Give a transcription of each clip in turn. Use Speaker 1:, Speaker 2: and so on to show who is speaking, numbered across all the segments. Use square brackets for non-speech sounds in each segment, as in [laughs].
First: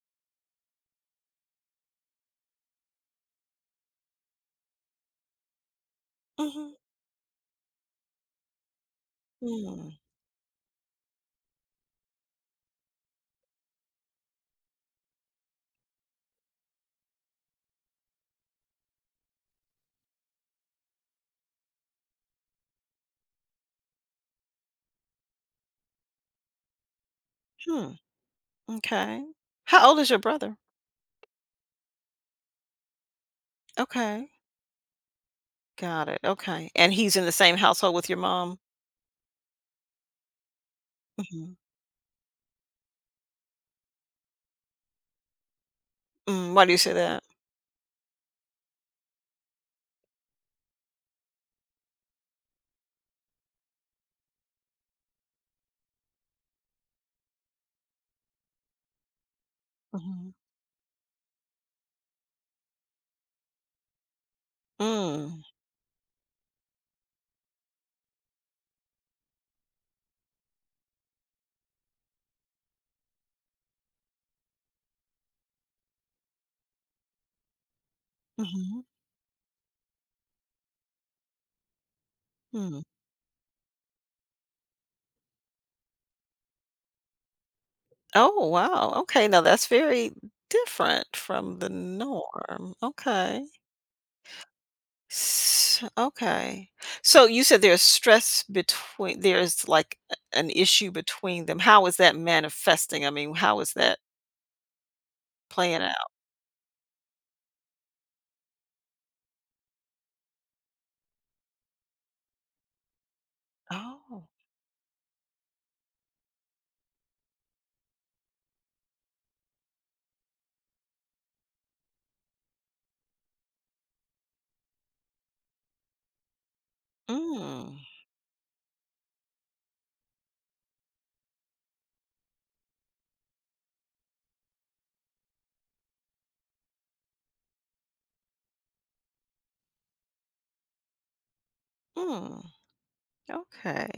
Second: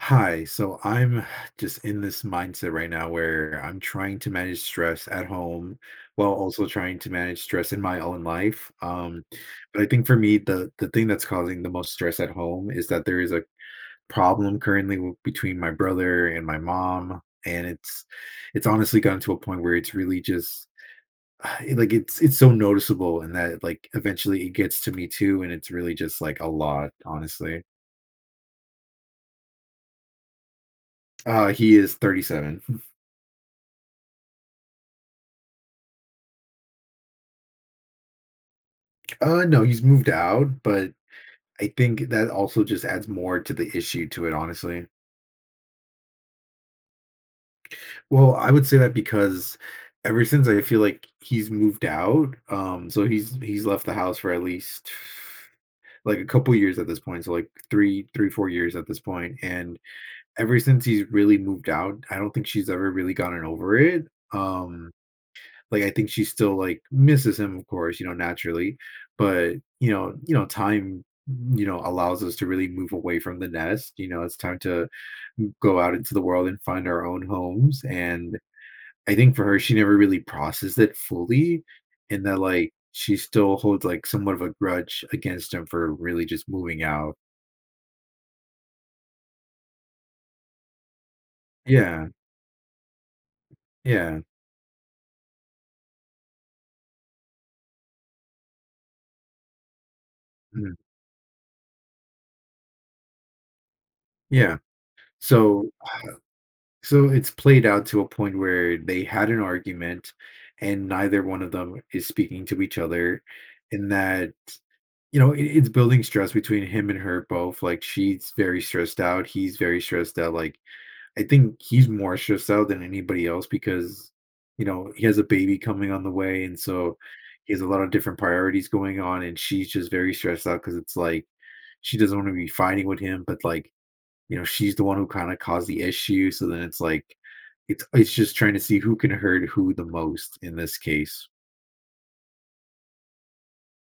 Speaker 1: Hi. So I'm just in this mindset right now where I'm trying to manage stress at home while also
Speaker 2: Mhm.
Speaker 1: trying to manage stress in my own life. But I
Speaker 2: Mm.
Speaker 1: think for me, the thing that's causing the most stress at home is that there is a problem currently between my brother and my mom, and it's honestly gotten to a point where it's really just [sighs] like it's so noticeable, and that like eventually it gets to me too, and it's really just like a lot, honestly.
Speaker 2: Hmm, okay. How old is your brother?
Speaker 1: He is 37.
Speaker 2: Okay, got it, okay, and he's in the same household with your mom?
Speaker 1: No, he's moved out, but
Speaker 2: Mhm.
Speaker 1: I think that also just adds more to the issue to it, honestly.
Speaker 2: Why do you say that?
Speaker 1: Well, I would say that because ever since I feel like he's moved out, so he's left the house for at least like a couple years at this point, so like three, 4 years at this point, and
Speaker 2: Mhm.
Speaker 1: ever since he's really moved out, I don't think she's ever really gotten over it. Um,
Speaker 2: Mm.
Speaker 1: Like I think she still like misses him, of course, you know, naturally. But time, allows us to really move away from the nest. You know, it's time to go out into the world and find our own homes. And
Speaker 2: Mhm.
Speaker 1: I think for her, she never really processed it fully, and that like
Speaker 2: Mm.
Speaker 1: she still holds like somewhat of a grudge against him for really just moving out.
Speaker 2: Oh, wow, okay, now that's very different from the
Speaker 1: Yeah,
Speaker 2: norm, okay.
Speaker 1: yeah,
Speaker 2: S Okay. So, you said there's stress between there's, like, a an
Speaker 1: mhm,
Speaker 2: issue between them. How is that manifesting? I mean, how is that
Speaker 1: yeah. So
Speaker 2: playing out?
Speaker 1: So it's played out to a point where they had an argument, and neither one of them is speaking to each other. And
Speaker 2: Oh.
Speaker 1: that, you know, it's building stress between him and her both. Like she's very stressed out. He's very stressed out. Like I think he's more stressed out than anybody else because, you know, he has a baby coming on the way. And so he has a
Speaker 2: Mm.
Speaker 1: lot of different priorities going on. And she's just very stressed out because it's like she doesn't want to be fighting with him, but like you know, she's the one who kind of caused the issue. So then it's like, it's just trying to see who can hurt who the most in this case.
Speaker 2: Mm, okay.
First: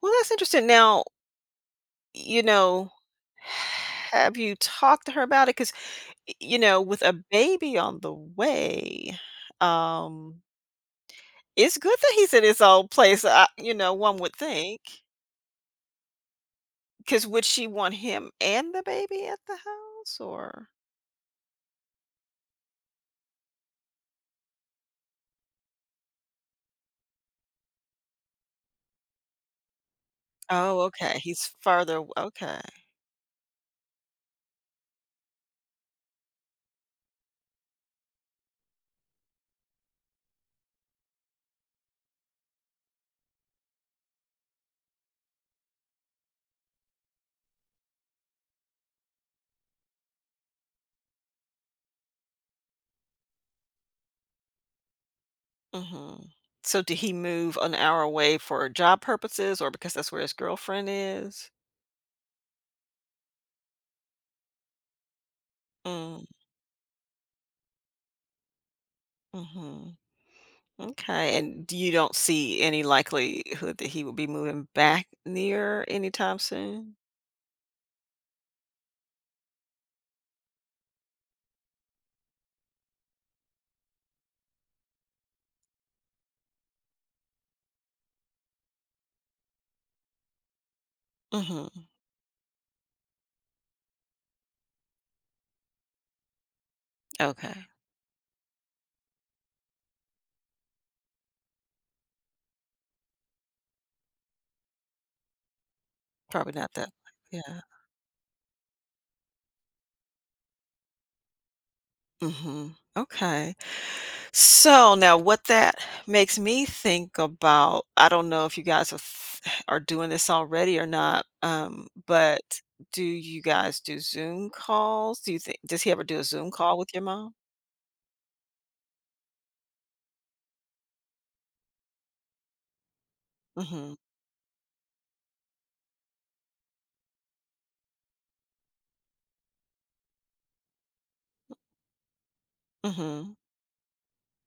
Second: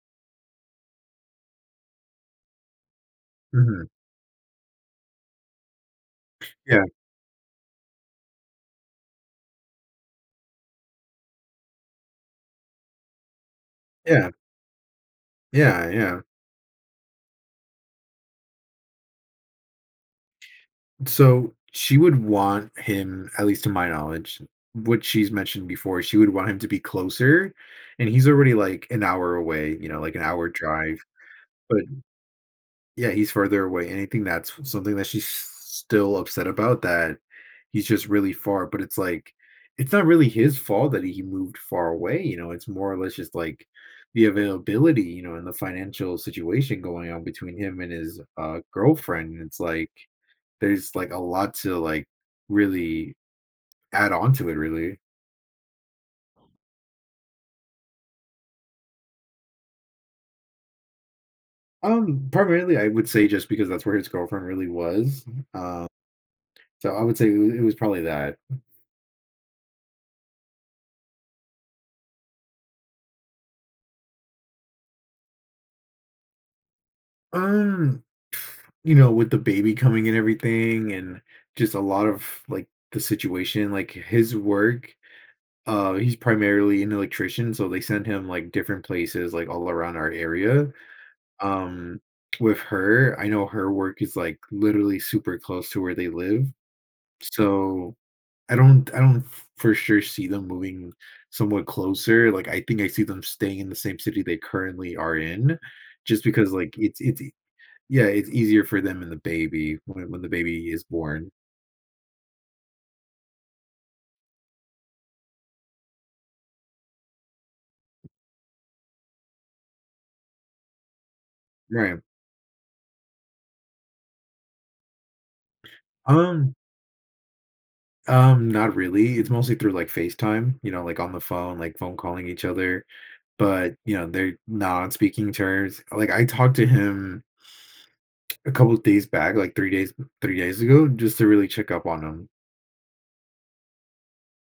Speaker 2: Well, that's interesting. Now, you know,
Speaker 1: Mhm.
Speaker 2: have you talked to her about it? Because,
Speaker 1: Yeah,
Speaker 2: with a baby on the way, um, it's good that he's in his old place, one
Speaker 1: yeah,
Speaker 2: would think.
Speaker 1: yeah, yeah.
Speaker 2: Because would she want him and the baby at the house or?
Speaker 1: So she would want him, at least to my knowledge, what she's mentioned before, she would want him to be closer, and he's already like an hour away, you know, like an hour
Speaker 2: Oh,
Speaker 1: drive.
Speaker 2: okay. He's
Speaker 1: But
Speaker 2: further. Okay.
Speaker 1: Yeah, he's further away, and I think that's something that she's still upset about, that he's just really far, but it's like it's not really his fault that he moved far away, you know, it's more or less just like the availability, you know, and the financial situation going on between him and his girlfriend. And it's like there's like a lot to like really add on to it really.
Speaker 2: Hmm. So did he move an hour away for job purposes or because that's where his girlfriend is?
Speaker 1: Primarily I would say just because that's where his girlfriend really was. Um so I would say it was probably that.
Speaker 2: Mm-hmm. Okay, and you don't see any likelihood that he will be moving back near anytime soon?
Speaker 1: Um you know, with the baby coming and everything and just a lot of like the situation, like his work, he's primarily an electrician, so they send him like different places like all around our area.
Speaker 2: Mhm.
Speaker 1: Um, with her, I know her work is like literally super close to where they live.
Speaker 2: Okay,
Speaker 1: So I don't for sure see them moving somewhat closer. Like I think I see them staying in the same city they currently are in just because
Speaker 2: probably not
Speaker 1: like
Speaker 2: that,
Speaker 1: it's
Speaker 2: yeah.
Speaker 1: yeah, it's easier for them and the baby when the baby is born.
Speaker 2: Mhm. Okay. So, now what that makes me think about, I don't know if you guys are doing this already or not,
Speaker 1: Right.
Speaker 2: but do you guys do Zoom calls? Do you think does he ever do a Zoom
Speaker 1: Um,
Speaker 2: call with your mom?
Speaker 1: Not really. It's mostly through like FaceTime, you know, like on the phone, like phone calling each other. But
Speaker 2: Mhm.
Speaker 1: you know, they're not on speaking terms. Like I talked to him a couple of days back, like 3 days ago, just to really check up on him.
Speaker 2: Mhm.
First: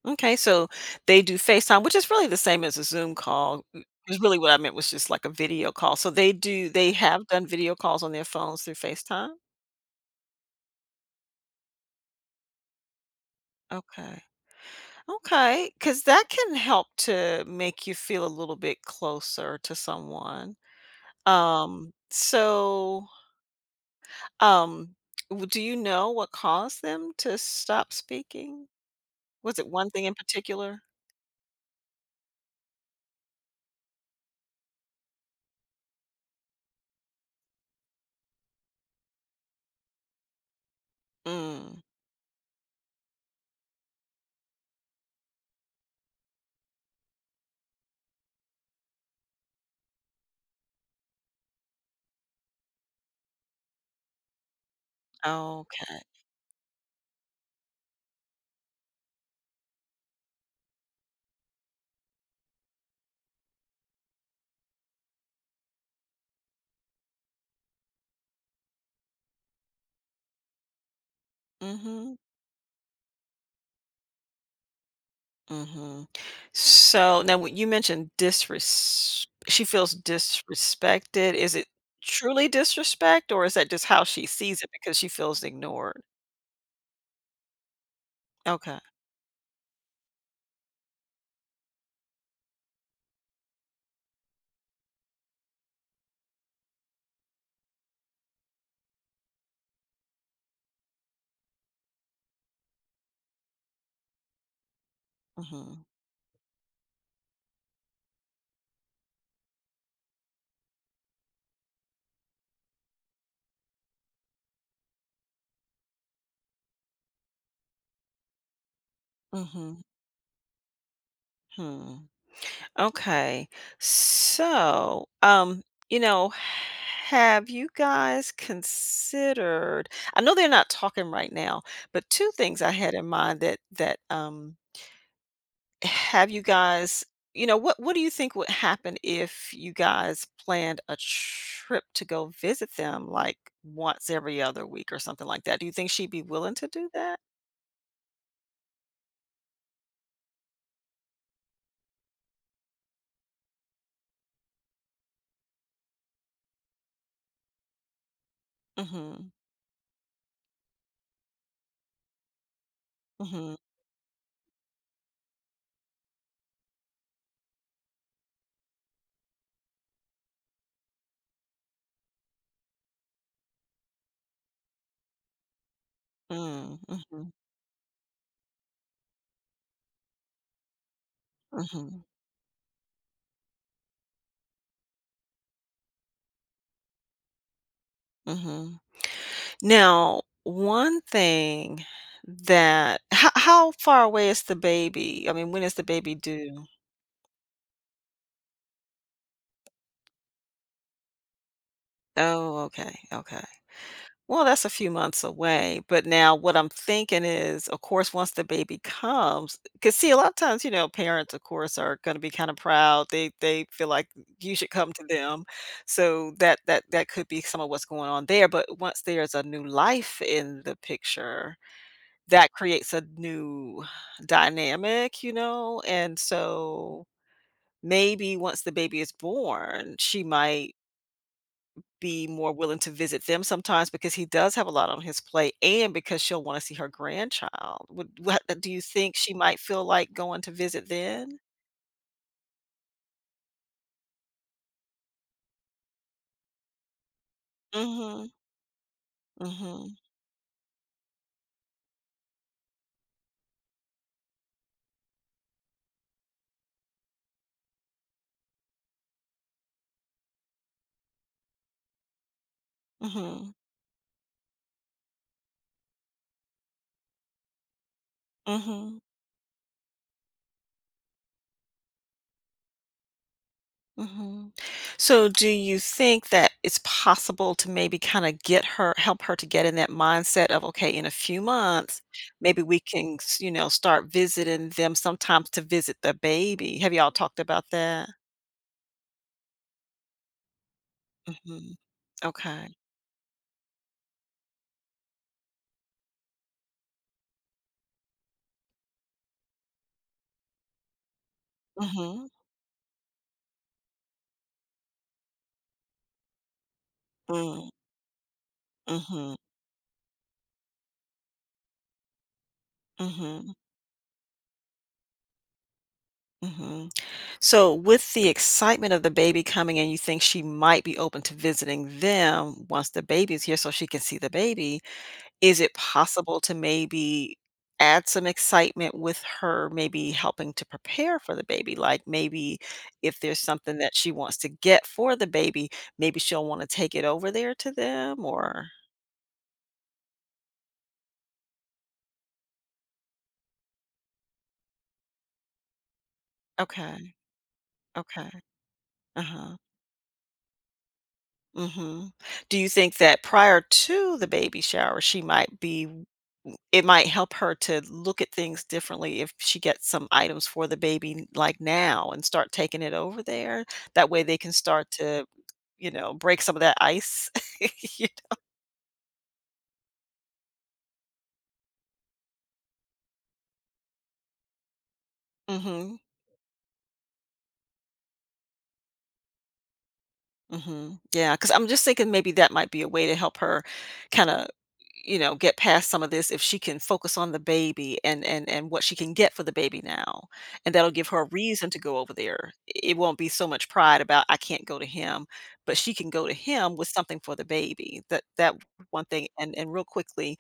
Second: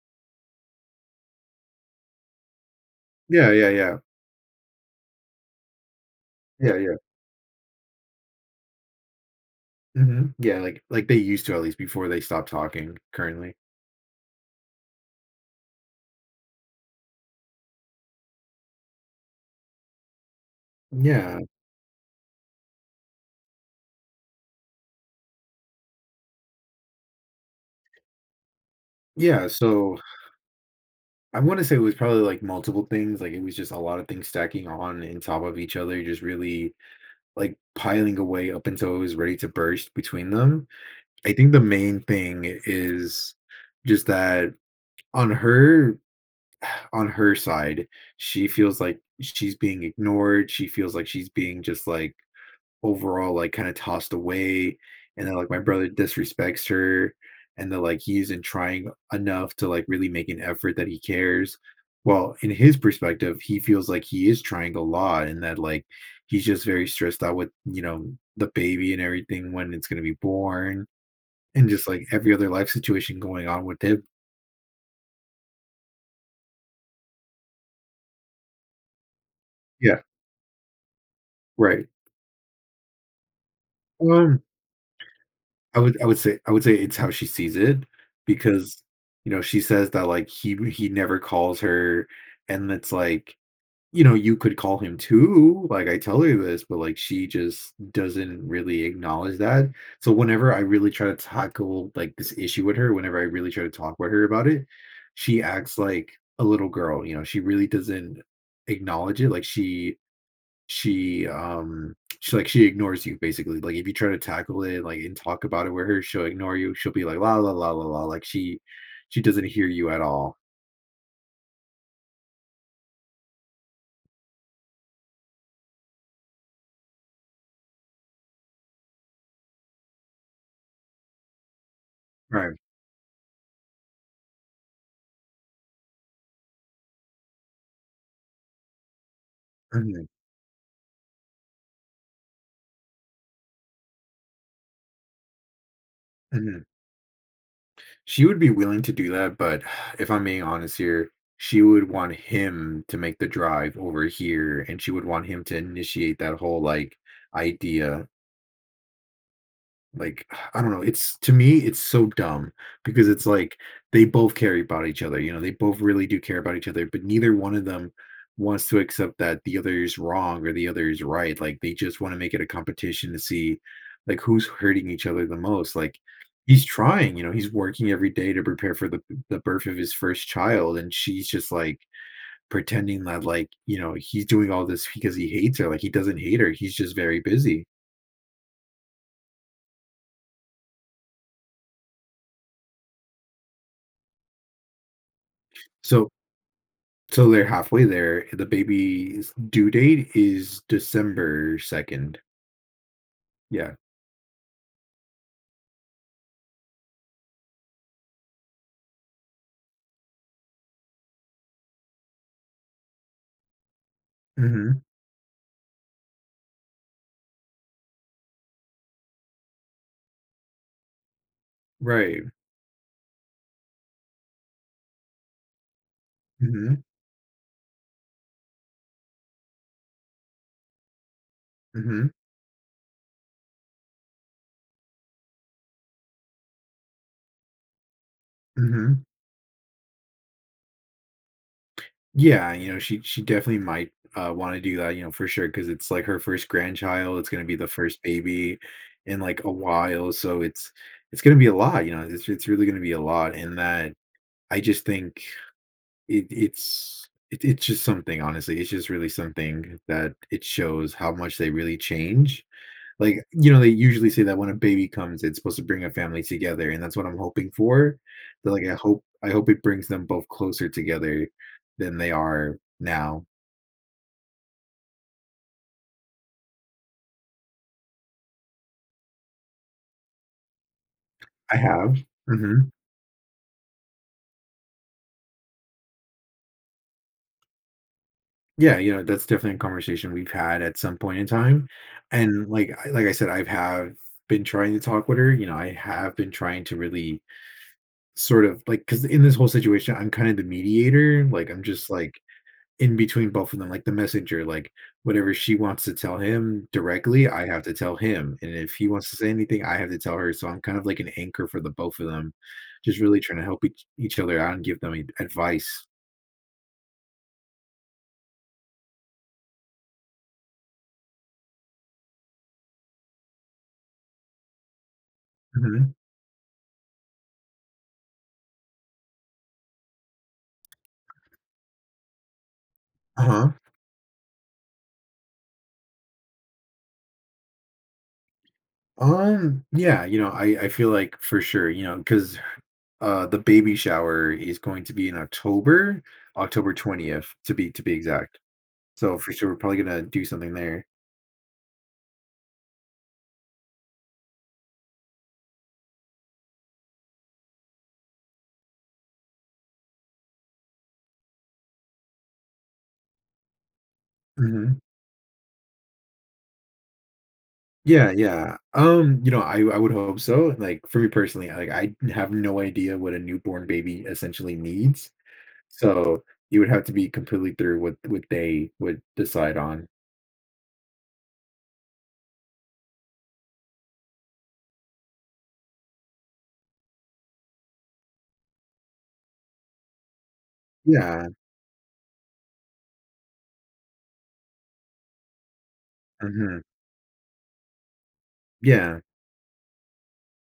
Speaker 2: Okay, so they do FaceTime, which is really the same as a Zoom
Speaker 1: Yeah,
Speaker 2: call.
Speaker 1: yeah, yeah,
Speaker 2: Is really what I meant was just like a video call. So
Speaker 1: yeah,
Speaker 2: they
Speaker 1: yeah.
Speaker 2: have done video calls on their phones through FaceTime.
Speaker 1: Hmm. Yeah, like they used to at least before they stopped talking. Currently.
Speaker 2: Okay. Okay. Because that can help to make you feel a little bit closer to someone.
Speaker 1: Yeah,
Speaker 2: So, um, do what caused them to stop speaking?
Speaker 1: yeah.
Speaker 2: Was it one
Speaker 1: So
Speaker 2: thing in particular?
Speaker 1: I want to say it was probably like multiple things. Like it was just a lot of things stacking on in top of each other, just really like piling away up until it was ready to burst between them. I think the
Speaker 2: Mm,
Speaker 1: main thing is just that on her on her side, she feels like she's being ignored. She feels like she's being just like overall, like, kinda tossed away, and then, like, my brother
Speaker 2: okay.
Speaker 1: disrespects her, and then, like, he isn't trying enough to, like, really make an effort that he cares. Well, in his perspective, he feels like he is trying a lot and that, like, he's just very stressed out with, you know, the baby and everything when it's gonna be born, and just, like,
Speaker 2: Hmm.
Speaker 1: every other life situation going on with him.
Speaker 2: Hmm. So now, when you mentioned she feels
Speaker 1: Yeah,
Speaker 2: disrespected. Is it
Speaker 1: right.
Speaker 2: truly disrespect, or is that just how she
Speaker 1: Um
Speaker 2: sees it because she feels
Speaker 1: I would
Speaker 2: ignored?
Speaker 1: I would say I would say it's how she sees it
Speaker 2: Okay.
Speaker 1: because, you know, she says that, like, he never calls her, and it's like, you know, you could call him too, like, I tell her this, but, like, she just doesn't really acknowledge that. So whenever I really try to tackle, like, this issue with her, whenever I really try to talk with her about it, she acts
Speaker 2: Hmm.
Speaker 1: like a little girl, you know, she really doesn't acknowledge it, like, she um she ignores you, basically, like if you try to tackle it like and talk about it with her, she'll ignore you, she'll be like la la la la la, like she doesn't hear
Speaker 2: Hmm.
Speaker 1: you at all.
Speaker 2: Hmm. Okay. So, you know, have you guys considered? I know they're not talking right now, but two
Speaker 1: Right.
Speaker 2: things I had in mind that that Have you guys What do you think would happen if you
Speaker 1: Mhm,
Speaker 2: guys planned a trip to go visit them, like, once every other week or something like that? Do you think she'd be willing
Speaker 1: mhm.
Speaker 2: to do that?
Speaker 1: She would be willing to do that, but [sighs] if I'm being honest here, she would want him to make the drive over here, and she would want him to initiate that whole like idea.
Speaker 2: Mhm.
Speaker 1: Like, I don't know, it's to me, it's so dumb because it's
Speaker 2: Mhm.
Speaker 1: like they both care about each other, you know, they both really do care about each other, but neither one of them wants to accept that the other is wrong or the other is right. Like they just want to make it a competition to see like who's hurting each other the most. Like he's
Speaker 2: Mm.
Speaker 1: trying, you know,
Speaker 2: Mhm.
Speaker 1: he's working every day to prepare for the birth of his first child, and she's just like
Speaker 2: Mhm.
Speaker 1: pretending that like, you know, he's doing all this because he hates her. Like he doesn't hate her. He's just very busy.
Speaker 2: Mhm. Now, one thing that how far away is the baby? I mean, when is the
Speaker 1: So
Speaker 2: baby due?
Speaker 1: So they're halfway there. The baby's due date is December 2nd.
Speaker 2: Oh, okay, okay.
Speaker 1: Yeah.
Speaker 2: Well, that's a few months away, but now what I'm thinking is, of course, once the baby comes 'cause see, a lot of times, parents, of course, are gonna be kinda proud. They feel like you should
Speaker 1: Mhm.
Speaker 2: come to them. So that could be some of what's going on there, but once there's a new life in the picture,
Speaker 1: Right.
Speaker 2: that creates a new dynamic, you know? And
Speaker 1: Mhm.
Speaker 2: so, maybe once the baby is born, she might
Speaker 1: Mhm.
Speaker 2: be more willing to visit them sometimes because he does have a lot on his plate and because she'll wanna see her grandchild. Would what do you
Speaker 1: Mhm.
Speaker 2: think she might feel like going to visit then?
Speaker 1: Yeah, you know, she definitely might, wanna do that, you know, for sure because it's, like, her first grandchild. It's gonna be the first
Speaker 2: Mhm,
Speaker 1: baby in, like, a
Speaker 2: mhm,
Speaker 1: while, so it's gonna be a lot, you know? It's really gonna be a lot, and that I just think it's just something, honestly. It's just really something that it shows how much they really change. Like, you
Speaker 2: mhm,
Speaker 1: know, they usually say that when a baby comes, it's supposed to bring a family together, and that's what I'm hoping for. But, like, I
Speaker 2: mhm,
Speaker 1: hope I hope it brings them both closer together than they are now.
Speaker 2: mhm. So, do you think that it's possible to maybe kinda get her help her to get in that mindset of, "Okay, in a few
Speaker 1: I have.
Speaker 2: months, maybe
Speaker 1: Mhm.
Speaker 2: we can start visiting them sometimes to visit the baby." Have y'all talked about that?
Speaker 1: Yeah, you know, that's definitely a conversation we've had at some point in time,
Speaker 2: Mhm.
Speaker 1: and,
Speaker 2: Okay.
Speaker 1: like I said, I've have been trying to talk with her, you know, I have been trying to really sort of like because in this whole situation, I'm kind of the mediator, like, I'm just, like
Speaker 2: Mhm.
Speaker 1: in between both of them, like the messenger, like whatever she wants to tell him directly, I have
Speaker 2: Mm.
Speaker 1: to tell him. And if he wants to say
Speaker 2: Mhm,
Speaker 1: anything, I have to tell her. So I'm kind of like an anchor for the both of them, just really trying to
Speaker 2: mhm,
Speaker 1: help each other out, and give them advice.
Speaker 2: mhm. So, with the excitement of the baby coming in, you think she might be open to visiting them once the baby's here so she can see the baby. Is it
Speaker 1: Hmm.
Speaker 2: possible to maybe add some excitement with her maybe helping to prepare for the baby? Like maybe if there's
Speaker 1: Uh-huh.
Speaker 2: something that she wants to get for the baby, maybe she'll want to take it over there to them or
Speaker 1: Yeah, you know, I feel like for sure, you know, because the baby shower is going to be in October, October
Speaker 2: okay,
Speaker 1: 20th to be
Speaker 2: okay.
Speaker 1: exact. So for sure we're
Speaker 2: Uh-huh.
Speaker 1: probably gonna do something there.
Speaker 2: Mhm. Do you think that prior to the baby shower, she might be it might help her to look at things differently if she gets some items for the baby like now and start taking it over there. That way they can start to, break some of that ice. [laughs] You
Speaker 1: Yeah, yeah. You know, I would hope so. Like for me personally, like I have no idea what a newborn baby essentially needs.
Speaker 2: know? Mhm.
Speaker 1: So you would have to be completely through what they would decide on.
Speaker 2: Mhm. because 'cause I'm just thinking maybe that might be a way to help her kinda, get past some of this if she can focus on the baby and and what she can get for the baby now, and that'll give her
Speaker 1: Yeah.
Speaker 2: a reason to go over there. I it won't be so much pride about, "I can't go to him," but she can go to
Speaker 1: Hmm.
Speaker 2: him with something for the baby. That
Speaker 1: Yeah.
Speaker 2: one thing and real quickly,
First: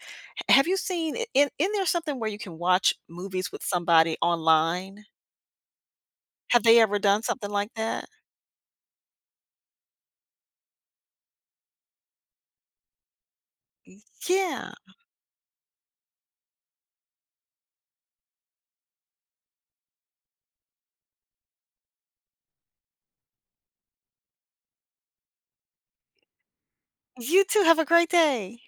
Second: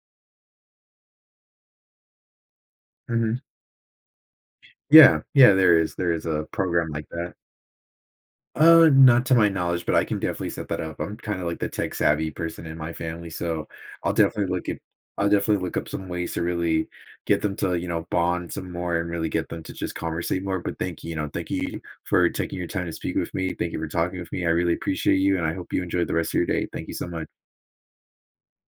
Speaker 2: h have you seen I in there something where you can watch
Speaker 1: Hmm.
Speaker 2: movies with somebody online?
Speaker 1: Yeah. Yeah. There is a
Speaker 2: Have they
Speaker 1: program
Speaker 2: ever
Speaker 1: like
Speaker 2: done
Speaker 1: that.
Speaker 2: something like that?
Speaker 1: Not to my knowledge, but I can definitely set that up. I'm kinda like the tech savvy person in my family, so I'll definitely
Speaker 2: Yeah.
Speaker 1: look up some ways to really get them to, you know, bond some more, and really get them to just conversate more. But thank you, you know, thank you for taking your time to speak with me. Thank you for talking with me. I really appreciate you, and I hope you enjoy the rest of your day. Thank you so much.
Speaker 2: You too, have a great day.